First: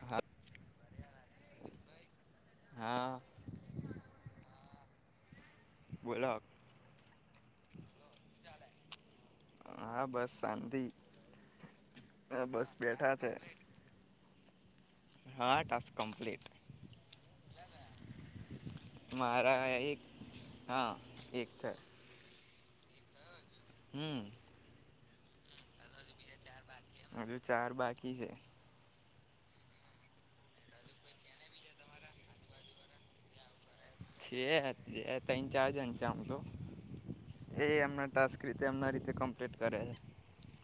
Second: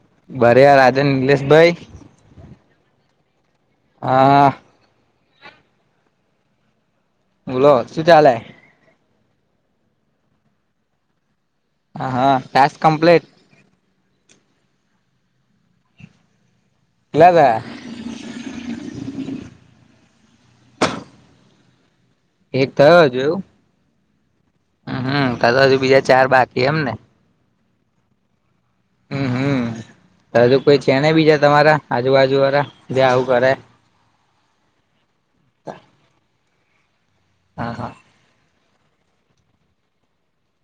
હા બરે રાજા નિલેશભાઈ હા હા બોલો બોલો શુંતે આલય હા બસ શાંતિ હા હા બસ ટાસ્ક બેઠા કમ્પ્લીટ છે હા ટસ્ક કમ્પ્લીટ કેટલા થયા મારા એક હા એક થ એક થયો જોયું હમ હમ હમ તો તો હજુ બીજા ચાર બાકી એમને હજુ ચાર બાકી હે હમ હમ હજુ કોઈ છે નહીં બીજા તમારા આજુબાજુ વારા જે આવું કરે છે જે તન ચાર જન છે આમ તો એ હા હા એમના ટાસ્ક રીતે એમના રીતે કમ્પ્લીટ કરે છે.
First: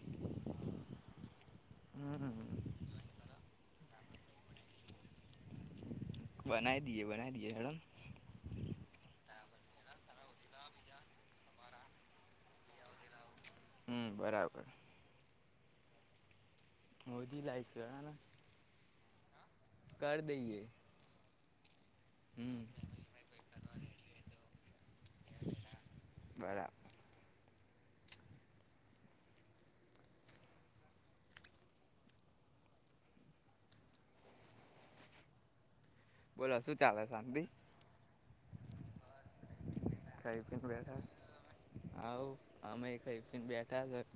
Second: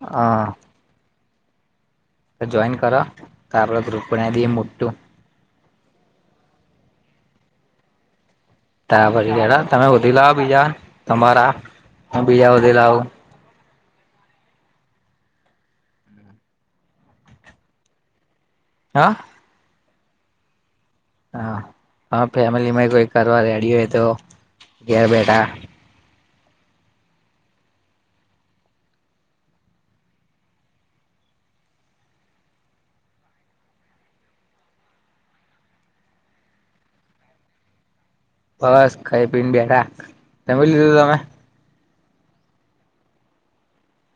અ હમ તો જોઈન કરો તાર ગ્રુપને બી મોટું બનાઈ દીએ બનાઈ દીએ હેડોને તારે પછી હેડો તમે હોધી લાવો બીજા તમારા હું બીજા હોધી લાવું. હમ બરાબર હોધી લાયશું હેડોને હા કર દઈએ હા હા હમ ફેમિલીમાં કોઈ કરવા રેડી હોય તો ઘેર બેઠા બરાબ બોલો શું ચાલે શાંતિ? બસ ખઈ પીને બેઠા જમી લીધું તમે? હાવ અમે ખઈ પીને બેઠા સ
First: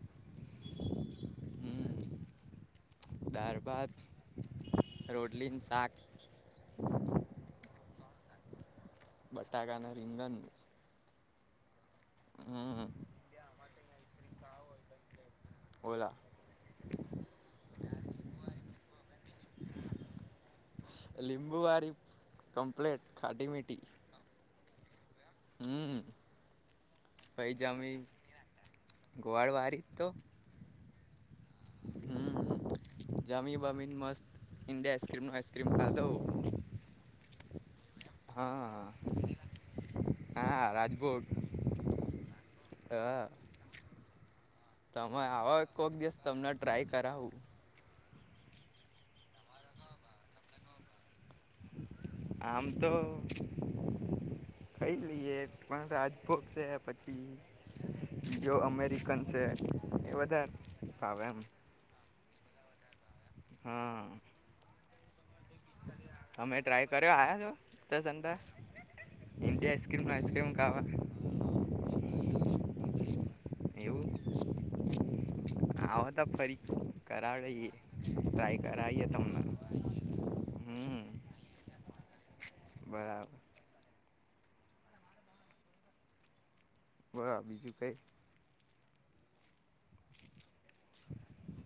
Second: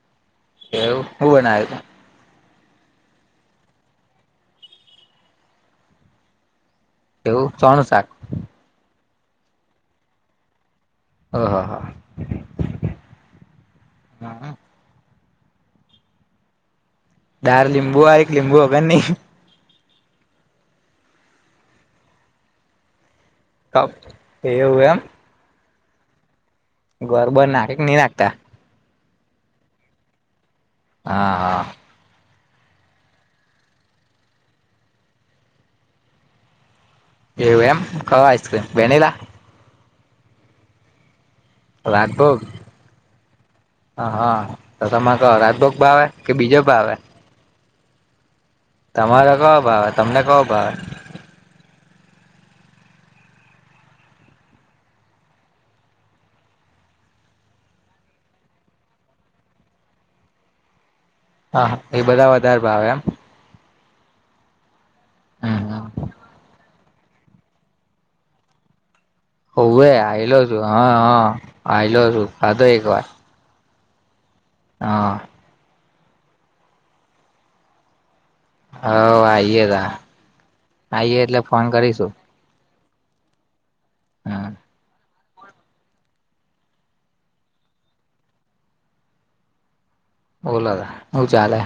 એવું હું બનાયુ તું? દારભાત, રોટલી ન શાક એવું સોનું શાક? બટાકાને રીંગન ઓહ હો, હો, હો, હમ ઓલા દાર લિંબુવાળી કે લીંબુ વગરની લીંબુવારી કમ્પલેટ ખાટી મીઠી કપ એવું એમ હમ ગોર બોર નાખે કે ની નાખતા? ગોર વારી તો હા હા હમ જમી બમીને મસ્ત ઇન્ડિયા આઈસ્ક્રીમ વાઈસ્ક્રીમ ખાધો. એવું એમ ક્યો આઈસ્ક્રીમ હા વેનિલા? હા રાજભોગ રાજભોગ હા હા હા તો તમે કો આવો રાજભોગ કોક ભાવે દિવસ કે તમને બીજો ટ્રાય ભાવે? કરાવું તમારો કયો ભાવે તમને કયો ભાવે? આમ તો ખઈ લઈએ પણ રાજભોગ સે પછી જે અમેરિકન છે એ વધાર હા હા એ બધા વધારે ભાવે એમ [inaudible] હહુ તમે ટ્રાય કર્યો આયા ઉતરસડા હોવે આયલો છું હ હ આયલો છું ખાધો એક વાર એવું હા. આવ તો ફરી કરાવડેએ હ આઈે ત હમ આઈય એટલે ફોન કરીશું. બરાબર. હા. બલો બીજું કઈ? બોલાા હવું ચાલે?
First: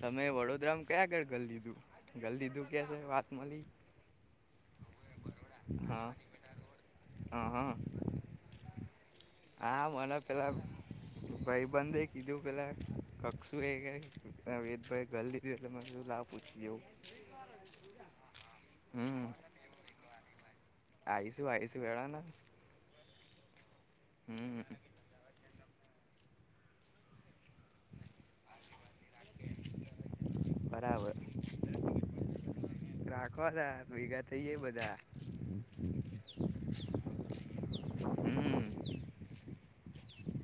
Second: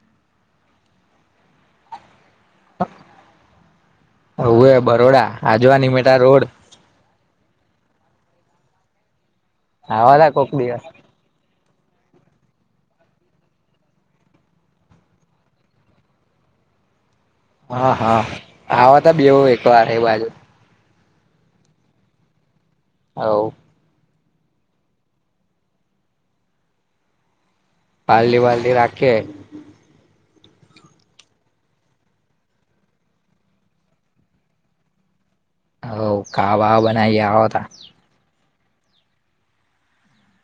તમે વડોદરામાં ક્યાં આગળ ગ દીધું ગલ દીધું કે છે વાત મળી. હું એ બરોડા આ જોવાનીમેટા રોડ હા હા. હા મને આવાતા કોક પેલા દિવસ ભાઈ બે કીધું પેલા કક્ષું એ વેદભાએ ધર લીધું એટલેું લા પૂછીવું હા હા હ તો બવું એક વાર એ બાજુ આયસું આયસ હેળેને આવ. હુમ. પાલડી વાલડી રાખીએ બરાબર. રાખવા તા ભેગા થઇ જાય બધા હવ ખાવા બનાવીએ આવતા હમ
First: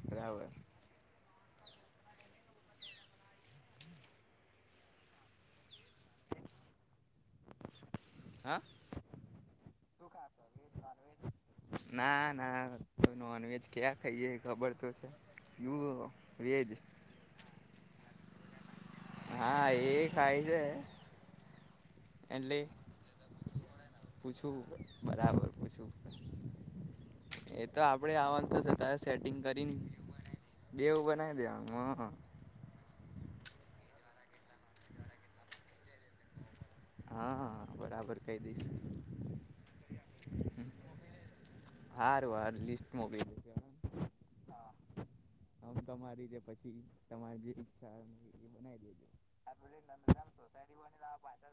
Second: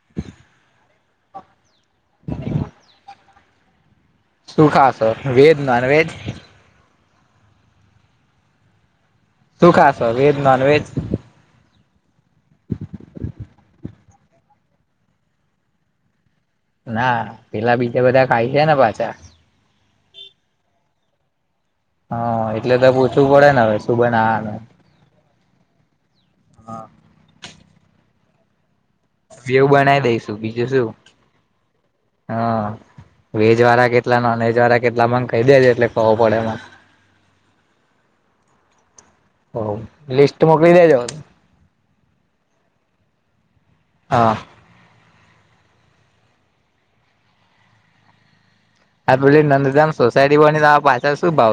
બરાબર. સુું ખાછો વેજ નોન વેજ? હા. સુખા સે છ વેજ નોન વજ? ના ના નોન વજ ક્યાં ખાઈએ ખબર તો છે. વેજ ના પેલા બીજા બધા ખાય છે ને પાસા હા એ ખાય છે. હા એટલે તો પૂછવું પડે ને હવે શું બાનાવાનુ. પૂછું બરાબર એ તો આપડે આવવાનું તો જ ત સેટિંગ બેવ કરીને બનાવી દઈશું બીજું શું બેવું બનાવી દેમાં હા વેજ વાળા કેટલા નોન વેજ વાળા કેટલા મ કહી દેજ એટલે કવું પડે એમાં હા બરાબર કહી દઈશ. હ લિસ્ટ મોકલી દેજો. હારું હારું લિસ્ટ મોકલી હા. આમ તમારી જે પછી તમારી જે ઈચ્છા આ પેલી નંદધામ સોસાયટી બની તો પાછળ શું ભાવ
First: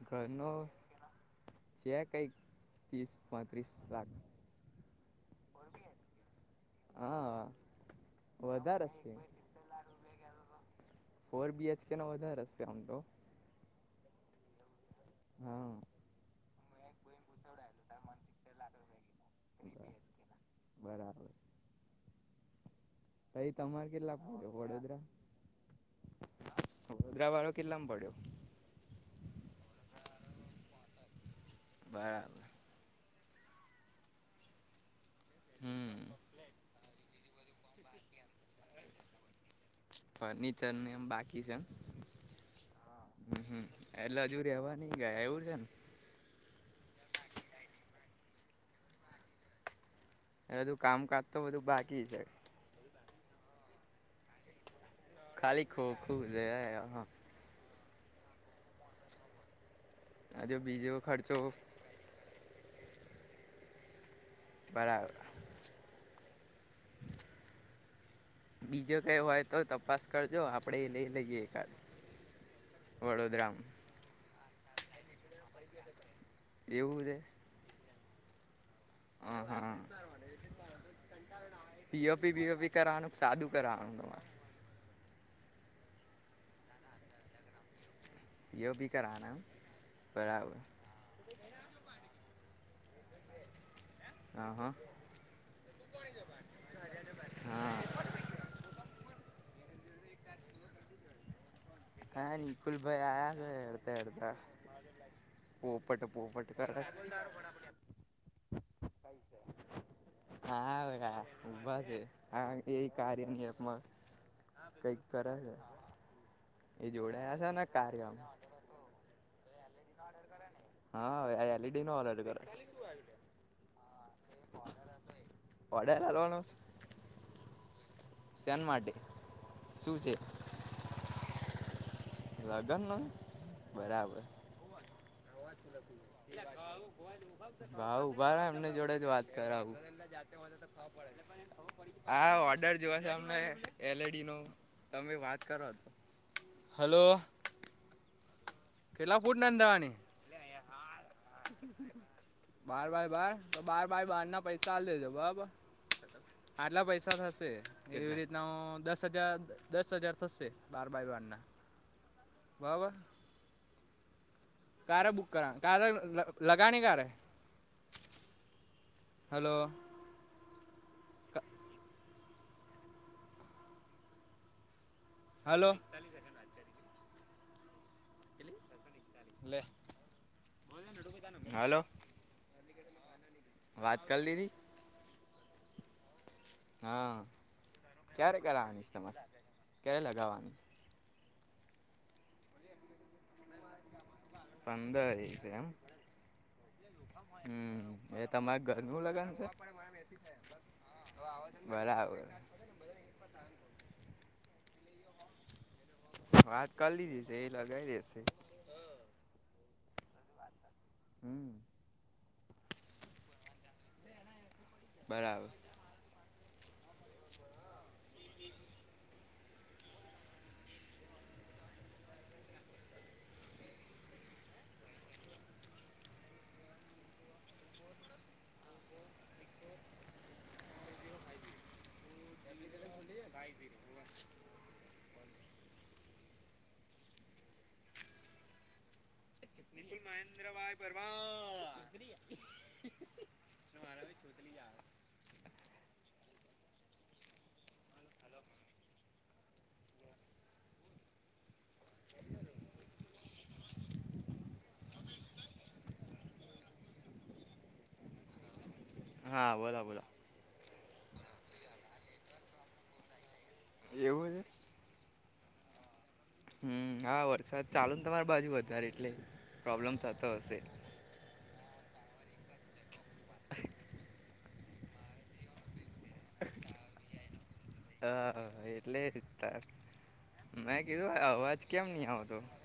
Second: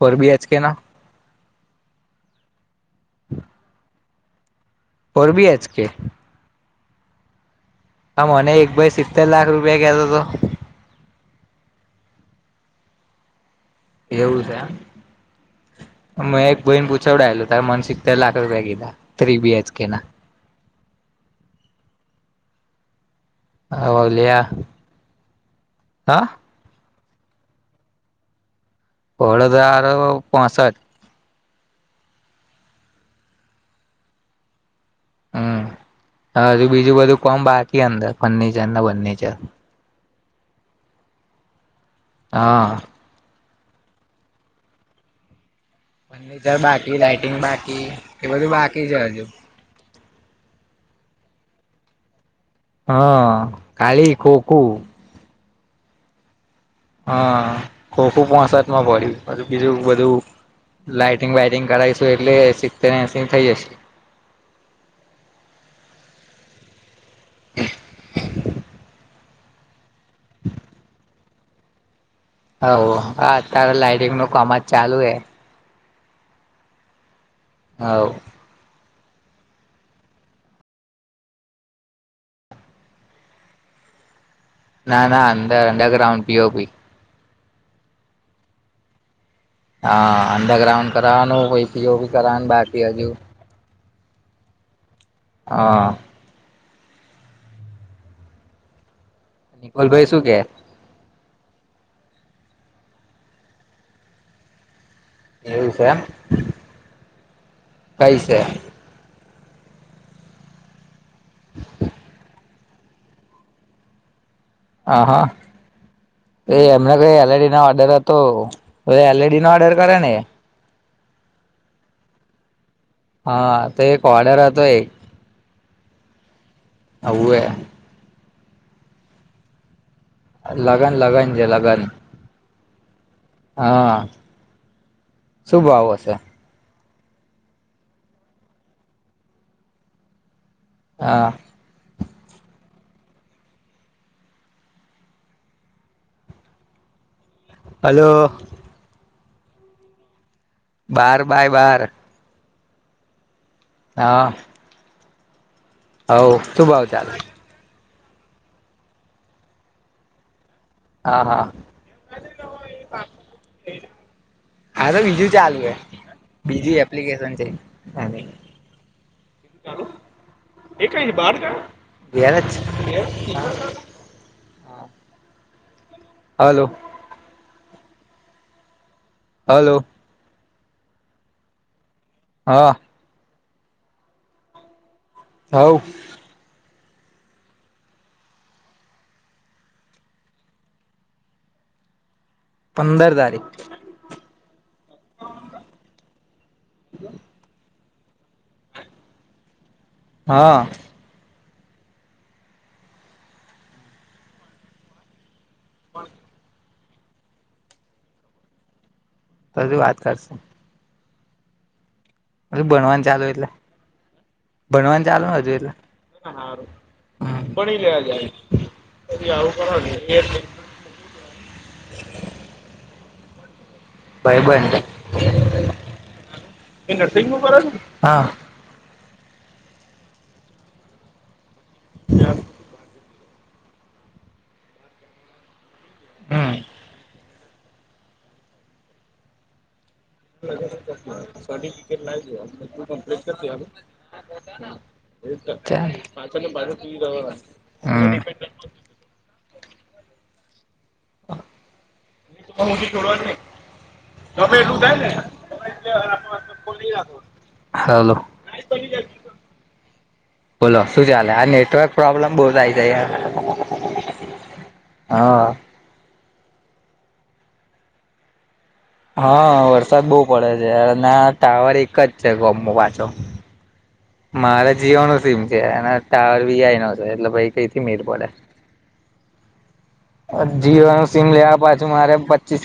[inaudible] ફર બી એચ કે ના? છે કઈક ત્રીસ પાંત્રીસ લાખ ફર બી એચ કે? હા. હા મને એક વધારે ભાઈ છે સિત્તેર લાખ રૂપિયા કેતો તો એચ કેનો વધારે છે તો એવુ છે હા એમ એમાં એક બેન પૂછ પૂછાવડાયલું ત્યારે મને સિત્તેર લાખ રૂપિયા કીધા થ્રી બી એચ કે ના. [inaudible] બરાબર અ એ તમારે કેટલા ઓલ્યા [unintelligible] પડે હા વડોદરા વાળો કેટલા માં પડ્યો? વડોદરા વાળો પાસઠ બરાબર. હમમ હમ હજુ બીજું બધું કોમ બાકી અંદર ફર્નિચર ને ફર્નચર. ફર્નિચર ને એમ બાકી છે. હા એટલે હજુ રેવા નઈ ગયા એવું છે. ફર્નિચર બાકી, લાાઈટિંગ બાકી એ બધું બાકી છે હજુ એ બધું કામકાજ તો બધું બાકી છે. હા ખાલી ખોખું ખાલી ખોખૂ છે હમમ. ખોખૂ પોસાઠ માં પડ્યું પછી બીજું બધું હજુ બીજો લાાઈટિંગ ખર્ચો વાઈટિંગ કરાયસુ એટલે સીતે સિત્તેર એંહસી થઈ જશે. બરાબર બીજો હોય તો તપાસ કરજો આપડે એ લઈ લઈએ એકાદ હોવ હા વડોદરામાં અત્યારે લાઈટિંગ નું કામ જ ચાલુ હે. એવું છે. હાવ હ હા પીઓપી બીઓપી કરાવાનું કે સાદું કરાવાનું ના ના અંદર અંનડર ગ્રાઉન્ડ પીયોપી પીઓપી કરાવવાના હા અડરગ્રાઉન્ડ કરાવાનુ પછી પીઓપી કરાવાનું બાકી હજુ. હા હા હા હા નિકોલભાઈ શું કે? હા નિકુલભાઈ આયા છે હેડતા હેડતા એવું છે એમ પોપટ પોપટ કર કઈ છે હા [inaudible] એ કાર્યનીમાં કઈક કરે છે. એમ એ કઈ જોડાયા છે એલડી નો ને ઓર્ડર હતો કાર્યમાં એલડી નો ઓર્ડર કરે ને એ હા એલઈડી નો ઓડર કરે. હા તો એક ઓર્ડર હતો એક ઓડર આલ્વાનો હઉવે શેન માટે શું છે? લગન લગન છે લગન લગન નો હા બરાબર શું ભાવ હશે ભાવ ઉભા એમની જોડે જ વાત કરાવું. હા. હા ઓર્ડર મને એલડી નો તમે વાત કરો તો હલો હલોો એલા ફૂટનનેંદાવાની બાર બાય બાર બાર ભાય બાર તો બાર ભાય બાર ના પૈસા ચાલ દેજો બરાબર હોવ શું આટલા ભાવ ચાલે પૈસા છે થશે એવી રીતના હ દસ હજાર દસ હજાર થશે બાર બાય બાર હા ના હા બરાબર હા તો કારે બુક બીજું કરા ચાલુ હ કારે બીજું લગાણી કારે એપ્લિકેશન છે હલો એ કઈ છે બાર ગયો? ઘરે અજ છે હાલો લે હલો હલો હા વાત કર લીધી હ હા ક્યારે કરવાની છે તમારે ક્યારે લગાવાની પંદર તારીખ પંદર એક એમ હમ એ તમારે ઘરનું લગન છે હા બરાબર બ વાત કરી લીધી છે એ લગાવ દેશે તોજું વાત કરશે હમ હજુ ભણવાન ચાલુ એટલે ભણવાન ચાલુ બરાબર હજુ એટલે હા હા ભણી લે જાય પછી આવું કરવા બ ભાઈ હા હ [inaudible] હમ સર્ટિફિકેટ લાઇ દેવાનું બધ્ધું કોમ્પલેટ કરી દેવાનું એ પાછ ને બાજ હા ત મુી છોડવા જ ન થને હલો હા બોલો બોલો બોલો શું ચાાલ આ નેટવર્ક પ્રોબ્લેમ બહુ જાય છે એવું છે હા હમ હા વરસાદ ચાલુ ને તમારી બાજુ વધારે એટલે હા પ્રોબ્લેમ વરસાદ બહુ થતો પડે હશે છેયાર ના ટાવર એક જ છે ગમો પાછો મારા જીઓ ન સીમ છે એ ટાવર વીઆઈ ન છે એટલે ભાઈ કઈથી મેર પડે એટલે મેં જીઓ નું કીધું સીમ અવાજ લેવા પાછુ કેમ નહી મારે આવતો પચીસ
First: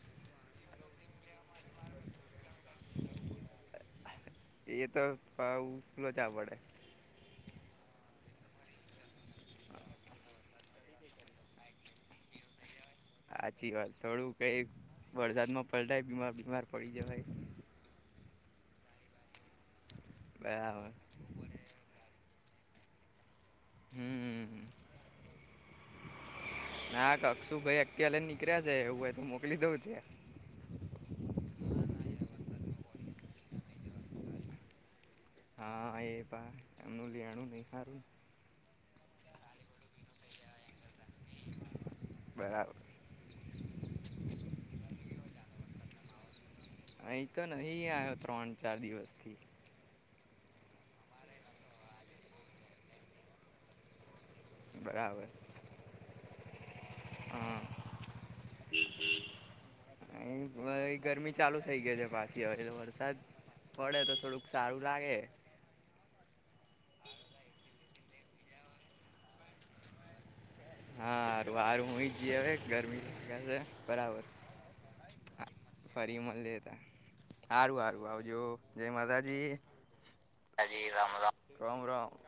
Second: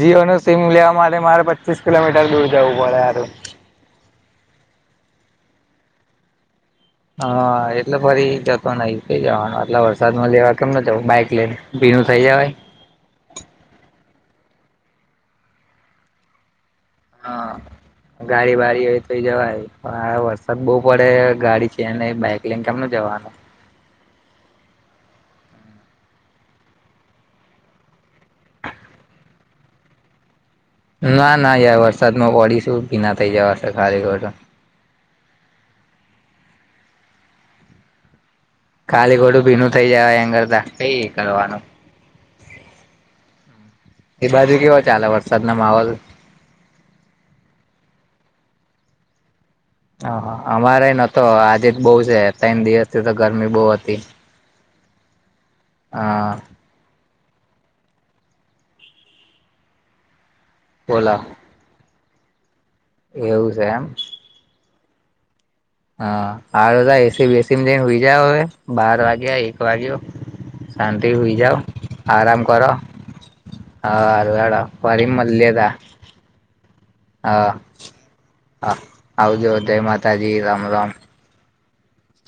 જીઓ ન લેવા માટે મારે પચીસ કિલોમીટર દૂર જવું પડે હારુ એ તો લોચા પડે હા એટલે ફરી જતો નઈ કઈ જવાનું આટલા વરસાદમાં લેવા કેમ ન જવું બાઈક લઈને ભીણું થઈ જે હોય હાચી વાત. થોડુંક એ વરસાદમાં પલટાય બીમાર બીમાર પડી જવાય. હા ગાડી બાડી હોય તો જવાય, આ વરસાદ બહુ બરાબર પડે ગાડી છે નહીં બાઈક પ્રિયંક કેમનું જવાનું? હમ ના ક અક્ષુભાઈ અત્યારે નીકળ્યા છે, એવું હોઈ તો મોકલી દઉં ત્યાં. ના ના યાર વરસાદમાં પડીશું ભીના થઇ જવાશે ખાલીખોટા હા એ પણ એમનું લેણું નહીં સારું ને ખાલી ખોટું ભીનું થઇ જવાય એન કરતાં નહીં કરવાનું. બરાબર એ બાજુ કેવો ચાલે વરસાદનો માહોલ? અહીં ક નહીં આયો ત્રણ ચાર દિવસથી. હહ અમારે એ નતો આજે તો બહુ છે તન દિવસથી તો ગરમી બહુ હતી. હા હહ એમ બોલો ગરમી ચાલુ થઈ ગઈ છે પાછી હવે તો વરસાદ એવું છે પડે તો થોડુંક સારું. લાગે હહ સારું જા એસી-બેસીમાં જ‌ઇને હુઈ જાવ હવે બાર વાગ્યા એક વાગ્યો. શાંતિથી હુઈ હા જાવ, સારું હું જ આરામ હવે કરો. ગરમી લાગે છે બરાબર હારું હેડો ફરી મલ મલીએ તા ફરી મલીએ. હા, હા જય માતાજી આવજો, જય માતાજી, રામ રામ. રોમ રોમ [inaudible]